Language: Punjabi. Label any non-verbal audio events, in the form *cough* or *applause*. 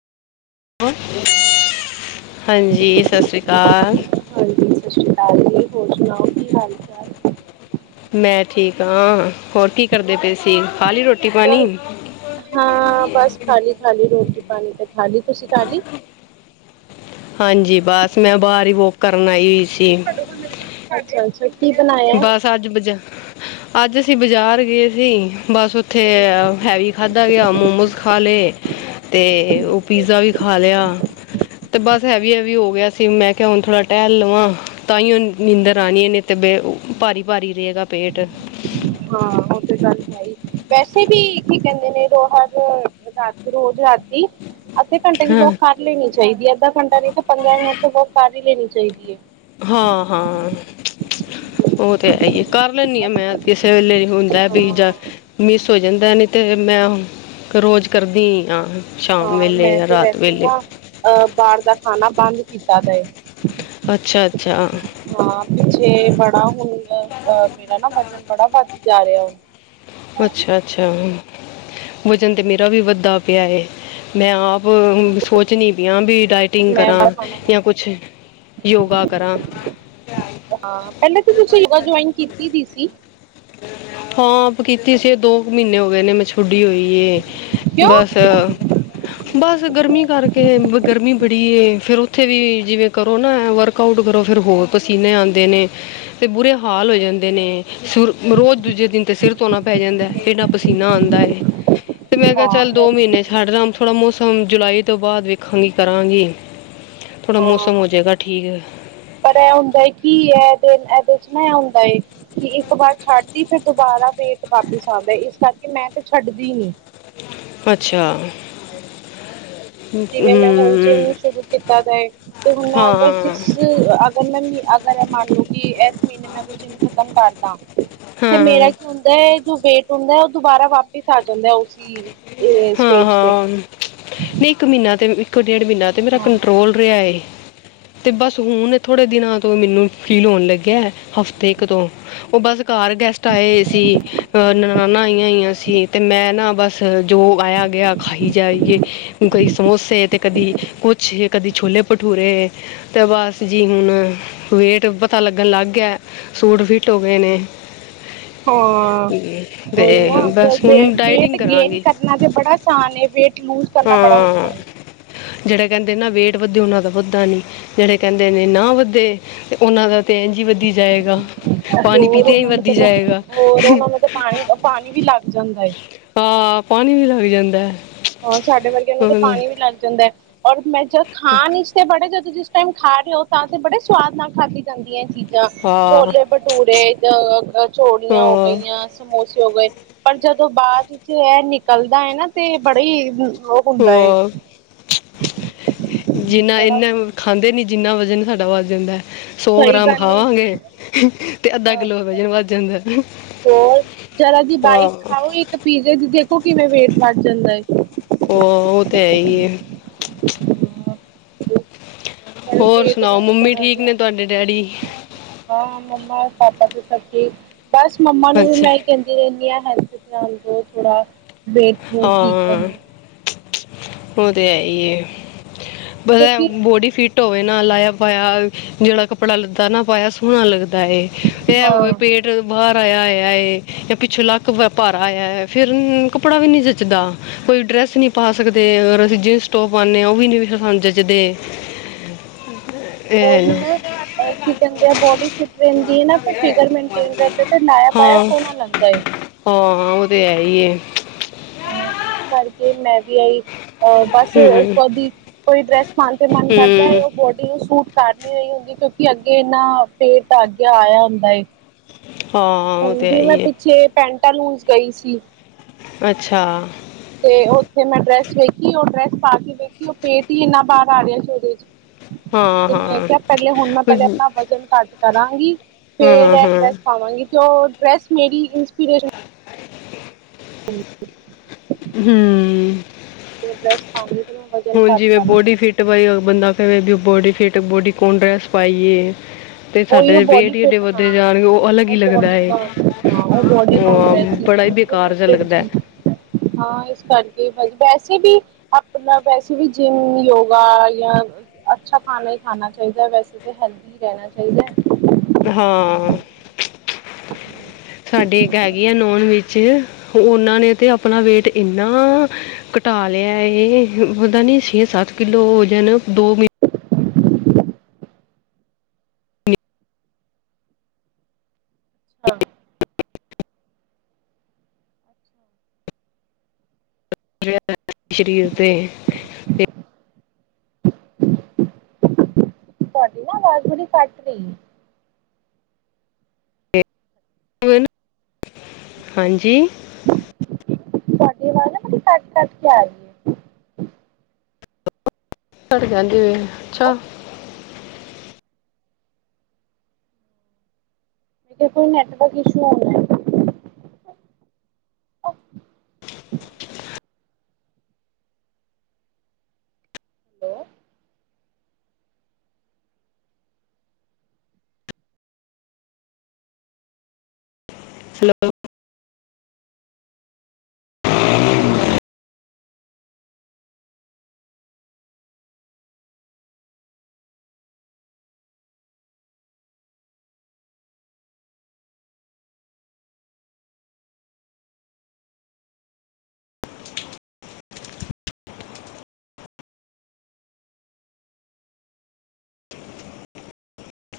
ਹੋਰ ਹਾਂਜੀ। ਸਤਿ ਸ਼੍ਰੀ ਅਕਾਲ। ਹਾਂਜੀ ਸਤਿ ਸ਼੍ਰੀ ਅਕਾਲ ਜੀ ਹੋਰ ਸੁਣਾਓ ਕੀ ਹਾਲ ਚਾਲ ਮੈਂ ਠੀਕ ਹਾਂ। ਹੋਰ ਕੀ ਕਰਦੇ ਪਏ ਸੀ ਖਾ ਲਈ ਰੋਟੀ- ਪਾਣੀ? ਬ ਹਾਂ। ਬਸ ਖਾਲੀ -ਖਾਲੀ ਰੋਟੀ -ਪਾਣੀ ਤੇ ਖਾਲੀ ਤੁਸੀਂ ਖਾਲੀ। ਹਾਂਜੀ। ਬਸ ਮੈਂ ਬਾਹਰ ਹੀ ਬੋਕ ਕਰਨ ਆਈ ਹੋਈ ਸੀ। ਅੱਛਾ- ਅੱਛਾ ਕੀ ਬਣਾਇਆ? ਬਸ ਅੱਜ ਬਾਜ ਅੱਜ ਅਸੀਂ ਬਾਜ਼ਾਰ ਗਏ ਸੀ। ਬਸ ਉੱਥੇ ਅ ਹੈਵੀ ਖਾਧਾ ਗਿਆ। ਮੋਮੋਸ ਖਾ ਲਏ ਤੇ ਉਹ ਪੀਜ਼ਾ ਵੀ ਖਾ ਲਿਆ। ਤੇ ਬਸ ਹੈਵੀ - ਹੈਵੀ ਹੋ ਗਿਆ ਸੀ। ਮੈਂ ਕਿਹਾ, ਹੁਣ ਥੋੜਾ ਟਹਿਲ ਲਵਾਂ। ਤਾਂਹੀ ਉਹ ਨੀਂਦਰ ਆਣੀਏ ਨੇ। ਤੇ ਬ ਭਾਰੀ-ਭਾਰੀ ਰਹੇਗਾ ਵੇਟ। ਹਾਂ। ਉਹ ਤੇ ਗੱਲ ਹੈ ਹੀ ਵੈਸੇ ਵੀ ਕੀ, ਕਹਿੰਦੇ ਨੇ ਰੋ ਹਰ ਰਾਤੀ ਰੋਜ਼ ਰਾਤੀ। ਅੱਧੇ ਘੰਟੇ ਦੀ ਹਾਂ ਵੋਕ ਕਰ ਲੈਣੀ ਚਾਹੀਦੀ ਹੈ ਅੱਧਾ ਘੰਟਾ ਨਹੀਂ ਤੇ ਪੰਦਰਾਂ ਮਿੰਟ ਵੋਕ ਕਰ ਹੀ ਲੇਣੀ ਚਾਹੀਦੀ ਹੈ। ਹਾਂ-ਹਾਂ ਉਹ ਤੇ ਹੈ ਹੀ ਏ। ਕਰ ਲੈਦੀ ਹਾਂ ਮੈਂ ਕਿਸੇ ਵੇਲੇ ਹੁੰਦਾ ਵੀ ਜਾਂ ਮਿਸ ਹੋ ਜਾਂਦਾ ਨੀ ਤੇ ਮੈਂ ਰੋਜ਼ ਕਰਦੀ ਹੀ ਹਾਂ ਸ਼ਾਮ ਹਾਂ ਵੇਲੇ ਮੈਂ ਜਾਂ ਤੇ ਰਾਤ ਵੈਸੇ ਵੇਲੇ। ਨਾ ਅਹ ਬਾਰ ਦਾ ਖਾਣਾ ਬੰਦ ਕੀਤਾ ਵੇ। ਅੱਛਾ-ਅੱਛਾ-ਅੱਛਾ ਹਾਂ। ਪਿੱਛੇ ਬੜਾ ਹੁਣ ਨ ਮੇਰਾ ਨਾ ਵਜਨ ਬੜਾ ਵੱਧਦੀ ਜਾ ਰਿਹਾ। ਹੁਣ, ਅੱਛਾ- ਅੱਛਾ ਵਜਨ ਤੇ ਮੇਰਾ ਵੀ ਵੱਧਦਾ ਪਿਆ ਏ। ਮੈਂ ਆਪ ਹਾਂ ਸੋਚਨੀ ਪਈ ਵੀ ਡਾਈਟਿੰਗ ਮੈਂ ਕਰਾਂ। ਜਾਂ ਹਾਂ ਕੁਛ ਯੋਗਾ ਕਰਾਂ। ਹਾਂ। ਪਹਿਲੇ ਤਾਂ ਤੁਸੀਂ ਜੁਆਇਨ ਕੀਤੀ ਦੀ ਸੀ। ਹਾਂ। ਕੀਤੀ ਸੀ ਦੋ ਕੁ ਮਹੀਨੇ ਹੋ ਗਏ ਨੇ ਮੈਂ ਛੁਟੀ ਹੋਈ ਏ ਕਿਉਂ? ਬਸ। ਬਸ ਗਰਮੀ ਕਰਕੇ, ਗਰਮੀ ਬੜੀ ਏ ਫੇਰ ਉੱਥੇ ਵੀ ਜਿਵੇਂ ਕਰੋ ਨਾ ਅ ਵਰਕ ਆਊਟ ਕਰੋ। ਫਿਰ ਹੋਰ ਪਸੀਨੇ ਆਉਂਦੇ ਨੇ। ਤੇ ਬੁਰੇ ਹਾਲ ਹੋ ਜਾਂਦੇ ਨੇ। ਸੁਰ ਰੋਜ਼ ਦੂਜੇ ਦਿਨ ਤੇ ਸਿਰ ਧੋਣਾ ਪੈ ਜਾਂਦਾ ਇੰਨਾ ਪਸੀਨਾ ਆਉਂਦਾ ਏ। ਤੇ ਮੈਂ ਕਿਹਾ, ਹਾਂ ਚੱਲ ਇਹ ਦੋ ਤੇ ਗੱਲ ਮਹੀਨੇ ਹੈ। ਹਾਡੇ ਰਮ ਥੋੜ੍ਹਾ ਮੌਸਮ ਜੁਲਾਈ ਤੋਂ ਬਾਅਦ ਵੇਖਾਂਗੀ ਕਰਾਂਗੀ। ਥੋੜ੍ਹਾ ਹਾਂ ਮੌਸਮ ਹੋ ਜਾਏਗਾ। ਠੀਕ ਹੈ। ਪਰ ਐ ਹੁੰਦਾ ਕੀ ਹੈ ਇਹਦੇ, ਇਹਦੇ 'ਚ' ਨਾ ਏਹ ਹੁੰਦਾ ਏ ਕਿ ਇੱਕ ਵਾਰ ਛੱਡਦੀ ਫਿਰ ਦੁਬਾਰਾ ਵੇਟ ਵਾਪਿਸ ਆਉਂਦਾ। ਇਸ ਕਰਕੇ ਮੈਂ ਤੇ ਛੱਡਦੀ ਨੀ। ਅੱਛਾ। ਜਿਵੇਂ ਮੈਂ ਹੁਣ ਹਮ, ਜਿੰਮ ਸ਼ੁਰੂ ਕੀਤਾ ਵੇ ਹੁਣ ਮੈਂ ਅਗਰ ਹਾਂ ਜਿਸ ਅਗਰ ਮੈਂ ਅਗਰ ਮੰਨ ਲਓ ਕਿ ਇਸ ਮਹੀਨੇ ਮੈਂ ਅਗ ਜਿੰਮ ਖਤਮ ਕਰਦਾ। ਤੇ ਮੇਰਾ ਹਾਂ ਕੀ ਹੁੰਦਾ ਏ। ਜੋ ਵੇਟ ਹੁੰਦਾ। ਉਹ ਦੁਬਾਰਾ ਵਾਪਿਸ ਆ ਜਾਂਦਾ ਉਸੀ ਇਹ ਹਾਂ ਸਟੇਜ ਤੇ। ਹਾਂ ਨਹੀਂ, ਇੱਕ ਮਹੀਨਾ ਤੇ ਇੱਕੋ ਡੇਢ ਮਹੀਨਾ ਤੇ ਮੇਰਾ ਹਾਂ ਕੰਟਰੋਲ ਰਿਹਾ ਏ ਤੇ ਬਸ ਹੁਣ ਥੋੜੇ ਦਿਨਾਂ ਤੋਂ ਮੈਨੂੰ ਫੀਲ ਹੋਣ ਲੱਗਿਆ। ਹਫ਼ਤੇ ਕ ਤੋਂ ਉਹ ਬਸ ਘਰ ਗੈਸਟ ਆਏ ਹੋਏ ਸੀ। ਅ ਨਨਾਨਾਂ ਆਈਆਂ ਹੋਈਆਂ ਸੀ। ਤੇ ਮੈਂ ਨਾ ਬਸ ਜੋ ਆਇਆ-ਗਿਆ ਖਾਈ ਜਾਈਏ। ਕਦੀ ਸਮੋਸੇ ਤੇ ਕਦੀ ਕੁਛ ਕਦੀ ਛੋਲੇ-ਭਟੂਰੇ। ਉਸ ਦੇ ਬਾਦ ਬਸ ਜੀ ਹੁਣ ਵੇਟ ਪਤਾ ਲੱਗਣ ਲੱਗ ਗਿਆ ਏ ਸੂਟ ਫਿਟ ਹੋ ਗਏ ਨੇ। ਹਾਂ, ਉਹੀ ਤੇ ਨਾ ਅੱਜ-ਕਲ ਬਸ ਹੁਣ ਬੇਟ-ਬੇਟ ਡਾਈਟਿੰਗ ਗੇਨ ਕਰਾਂਗੀ ਕਰਨਾ ਤੇ ਬੜਾ ਆਸਾਨ ਏ, ਵੇਟ ਲੂਜ ਕਰਨਾ ਬੜਾ ਔਖਾ ਹਾਂ ਏ। ਜਿਹੜੇ ਕਹਿੰਦੇ ਨਾ ਵੇਟ ਵਧੇ ਉਹਨਾਂ ਦਾ ਵੱਧਦਾ ਨੀ। ਜਿਹੜੇ ਕਹਿਦੇ ਨੇ ਨਾ ਵੱਧੇ ਤੇ ਉਹਨਾ ਦਾ ਤੇ ਇੰਝ ਹੀ ਵਧੀ ਜਾਏਗਾ। ਪਾਣੀ ਹੋਰ ਪੀਤੇ ਹੀ ਉਹਨਾ ਨੂੰ ਤਾਂ ਵਧੀ ਜਾਏਗਾ ਹੋਰ ਉਹਨਾ ਨੂੰ ਤਾਂ ਪਾਣੀ-ਪਾਣੀ ਵੀ ਲਗ ਜਾਦਾਂ ਏ। ਆ ਪਾਣੀ ਵੀ ਲੱਗ ਜਾਦਾ ਹੈ। ਹ ਸਾਡੇ ਵਰਗੇਆਂ ਨੂੰ ਹਾਂ ਤੇ ਪਾਣੀ ਵੀ ਲਗ ਜਾਦਾ ਹੈ, ਔਰ ਮੈ ਜਦ ਖਾਣ ਹੀ ਚ ਬੜੇ ਜਦੋ ਜਿਸ ਟਾਈਮ ਖਾ ਰਹੇ ਹੋ ਤਾਂ ਤੇ ਬੜੇ ਸਵਾਦ ਨਾਲ ਖਾਧੀ ਜਾਦੀ ਹੈ ਇਹ ਚੀਜ ਜਾਂ ਹਾਂ ਛੋਲੇ ਭਟੂਰੇ, ਜਾ ਕਚੋੜੀਆਂ ਹੋ ਗਈਆਂ। ਸਮੋਸੇ ਹੋ ਗਏ ਪਰ ਜਦੋਂ ਬਾਅਦ ਵਿਚ ਇਹ ਨਿਕਲਦਾ ਹੈਨਾ ਤੇ ਬੜੇ ਹੀ ਉਹ ਹੁੰਦਾ ਏ। ਹਾਂ। ਜਿਨਾ ਬੜਾ ਇੱਨਾ ਖਾਂਦੇ ਨਹੀ ਜਿਨਾ ਵਜ਼ਨ ਸਾਡਾ ਵੱਧ ਜਾਦਾ ਏ। ਸੌ ਸਹੀ ਗ੍ਰਾਮ ਗੱਲ ਏ ਖਾਵਾਂਗੇ ਤੇ ਅੱਧਾ ਹਾਂ ਕਿਲੋ ਵਜਨ ਵੱਧ ਜਾਦਾ--ਜਾਦਾ ਏ। ਹੋਰ ਜਰਾ ਦੀ ਬਾਈਟ ਖਾਓ ਇਕ ਪੀਜੇ ਦੀ ਦੇਖੋ ਕਿਵੇ ਵੇਟ ਵਰ ਜਾਦਾ ਹੈ। ਉਹ ਤੇ ਹੈਹੀ ਏ। *inaudible* ਬੜੇ ਹੋਰ ਪੇਟ ਸੁਣਾਓ, ਦਾ ਤੇ ਮੰਮੀ ਬੜਾ ਠੀਕ ਧਿਆਨ ਨੇ ਤੁਹਾਡੇ ਡੈਡੀ ਹਾਂ, ਮੰਮਾ-ਪਾਪਾ ਤੇ ਸਭ ਠੀਕ ਬਸ ਮੰਮਾ ਨੂੰ ਵੀ ਅੱਛਾ ਮੈ ਕਹਿਦੀ ਰਹਿਦੀ ਆ, ਹੈਲਥ ਧਿਆਨ ਦੇ ਥੋੜਾ ਵੇਟ ਵੂਟ ਠੀਕ ਹਾਂ, ਕਰੋ ਉਹ ਤੇ ਹੈਈ ਏ। ਬਾਲੇਆ ਕਿਉਂਕਿ ਬੋਡੀ ਫੀਟ ਢੋਯੇ ਨਾਲ ਲਾਇਆ-ਪਾਇਆ ਜਿਹੜਾ ਕੱਪੜਾ-ਲੱਦਾ ਨਾ ਪਾਇਆ ਸੋਹਣਾ ਲਗਦਾ ਏ। ਤੇ ਹਾਂ ਹੋਵੇ ਪੇਟ ਟ ਬਾਹਰ ਆਇਆ ਹੋਇਆ ਏ ਜਾਂ ਪਿੱਛੋਂ ਲੱਕ ਭਾਰਾ ਹੋਇਆ ਹੈ, ਫੇਰ ਕੱਪੜਾ ਵੀ ਨੀ ਜੱਚਦਾ। ਕੋਈ ਡਰੈਸ ਨਹੀ ਪਾ ਸਕਦੇ ਅਗਰ ਅਸੀ ਜਿਨ ਟੋਪ ਪਾਉਨੇ ਆ ਉਹ ਵੀ ਨੀ ਸਾਨੂੰ ਜਚਦੇ। ਓਹੀ ਨਾ ਅਹ ਕੀ ਕਹਿਦੇ ਆ ਬੋਡੀ ਫਿਟ ਰਹਿਦੀ ਹਨਾ ਫਿਰ ਫਿਗਰ ਮੇਨਟੇਨ ਰਹਿਦਾ ਤੇ ਲਾਇਆ-ਪਾਇਆ ਸੋਹਣਾ ਲੱਗਦਾਏ- ਹਾਂ-ਹਾਂ, ਉਹ ਤੇ ਹੈਹੀ ਏ। ਆ ਇਸ ਕਰਕੇ ਮੈ ਵੀ ਇਹੀ ਆ ਬਸ ਹੂੰ ਕਦੀ ਕੋਈ ਡਰੈਸ ਪਾਉਣ ਤੇ ਮਨ ਕਰਦਾ ਹੈ, ਹੂੰ ਉਹ ਬੋਡੀ ਨੂੰ ਸੂਟ ਕਰਨੀ ਰਹੀ ਹੁੰਦੀ ਕਿਉਕਿ ਅਗੇ ਇਨਾ ਪੇਟ ਤਾਂ ਅਗੇ ਆਇਆ ਹੁੰਦਾ ਏ। ਹਾਂ ਉਹ ਹੁਣ ਤੇ ਹੈ ਵੀ ਹੀ ਮੈ ਏ ਪਿੱਛੇ ਪੈਂਟਾਂ ਲੂਜ ਗਈ ਸੀ। ਅੱਛਾ। ਤੇ ਉਥੇ ਮੈ ਡਰੈਸ ਵੇਖੀ, ਉਹ ਡਰੈਸ ਪਾ ਕੇ ਵੇਖੀ ਉਹ ਪੇਟ ਹੀ ਇਨਾ ਬਾਹਰ ਆ ਰਿਹਾ ਉਹਦੇ ਚ। ਹਾਂ ਤੇ ਮੈ ਹਾਂ ਕਿਹਾ, ਪਹਿਲੇ ਹੁਣ ਮੈ ਪਹਿਲੇ ਆਪਣਾ ਵਜ਼ਨ ਘੱਟ ਕਰਾਗੀ। ਫੇਰ ਹਾਂ ਇਹ ਹਾਂ ਡਰੈਸ ਪਾਵਾਂਗੀ ਤੇ ਉਹ ਡਰੈਸ ਮੇਰੀ ਇੰਸਪੀਰੇਸ਼ਨ *inaudible* ਹੂੰ। ਹੁੰ। ਜਿਵੇ ਡਰੈਸ ਪਾਂਦੀ ਸੀ ਨਾ ਹੁਨ ਜਿਵੇ ਬੋਡੀ ਫਿਟ ਪਾਈ ਬੰਦਾ ਕਵੇ ਬੋਡੀ ਫਿਟ ਬੋਡੀ ਕੌਨ ਡਰੈਸ ਪਾਈਏ- ਤੇ ਉਹੀ ਉਹ ਸਾਡੇ ਬੋਡੀ ਵੇਟ ਈ ਏਡੇ ਫਿਟ ਵੱਧਦੇ ਹਾਂ ਜਾ ਰਹੇ ਉਹ ਅਲੱਗ ਹੀ ਲੱਗਦਾ ਹੈ ਬੋਡੀਕੋਨ ਹਾਂ ਉਹ ਬੋਡੀਕੋਨ ਉਹ ਡਰੈਸ ਸੀ ਤੇ ਬੜਾ ਉਹ ਹੀ ਬ- ਬਿਲਕੁਲ ਕਾਰ ਫਿਟਡ ਝਲਕਦਾ- ਸੀ *unintelligible* ਹਾਂ ਇਸ ਕਰਕੇ ਬਸ ਵੈਸੇ ਵੀ- ਅਪਨਾ ਵੈਸੇ ਵੀ ਜਿੰਮ ਯੋਗਾ ਯਾ- ਅਛਾ ਖਾਨਾ ਹੀ ਖਾਨਾ ਚਾਹੀਦਾ ਵੈਸੇ ਤੇ ਹੈਲਦੀ ਰਹਿਣਾ ਚਾਹੀਦਾ। ਹਾਂ- ਹ *inaudible* *inaudible* ਸਾਡੀ ਇਕ ਹੈਗੀ ਆ ਨੋਨ ਵਿਚ ਉਹਨਾ ਨੇ ਤੇ ਅਪਣਾ ਵੇਟ ਏਨਾ- ਘਟਾ ਲਿਆ ਏ ਪਤਾ ਨੀ ਛੇ ਸੱਤ ਕਿਲੋ ਵਜਨ ਦੋ ਮ- ਹਾਂ- ਜਿਹੜ ਸ਼ਰੀਰ 'ਤੇ- ਤੁਆਡੀ ਨਾ ਅਵਾਜ ਬੜੀ ਕਟ ਰਈ ਏ। ਤੇ ਹਾਂਜੀ। ਤੁਹਾਡੀ ਆਵਾਜ਼ ਨਾ ਬੜੀ ਕੱਟ ਕੱਟ ਕੇ ਆ ਰੀ। ਘੜ ਗੇਂਦੇ ਵੇਂ ਅੱਛਾ। ਹੈਲੋ *unintelligible* ਇਥੇ ਕੋਈ ਨੈਟਵਰਕ ਇਸ਼ੂ ਹੋਨਾ। Hello hello *unintelligible*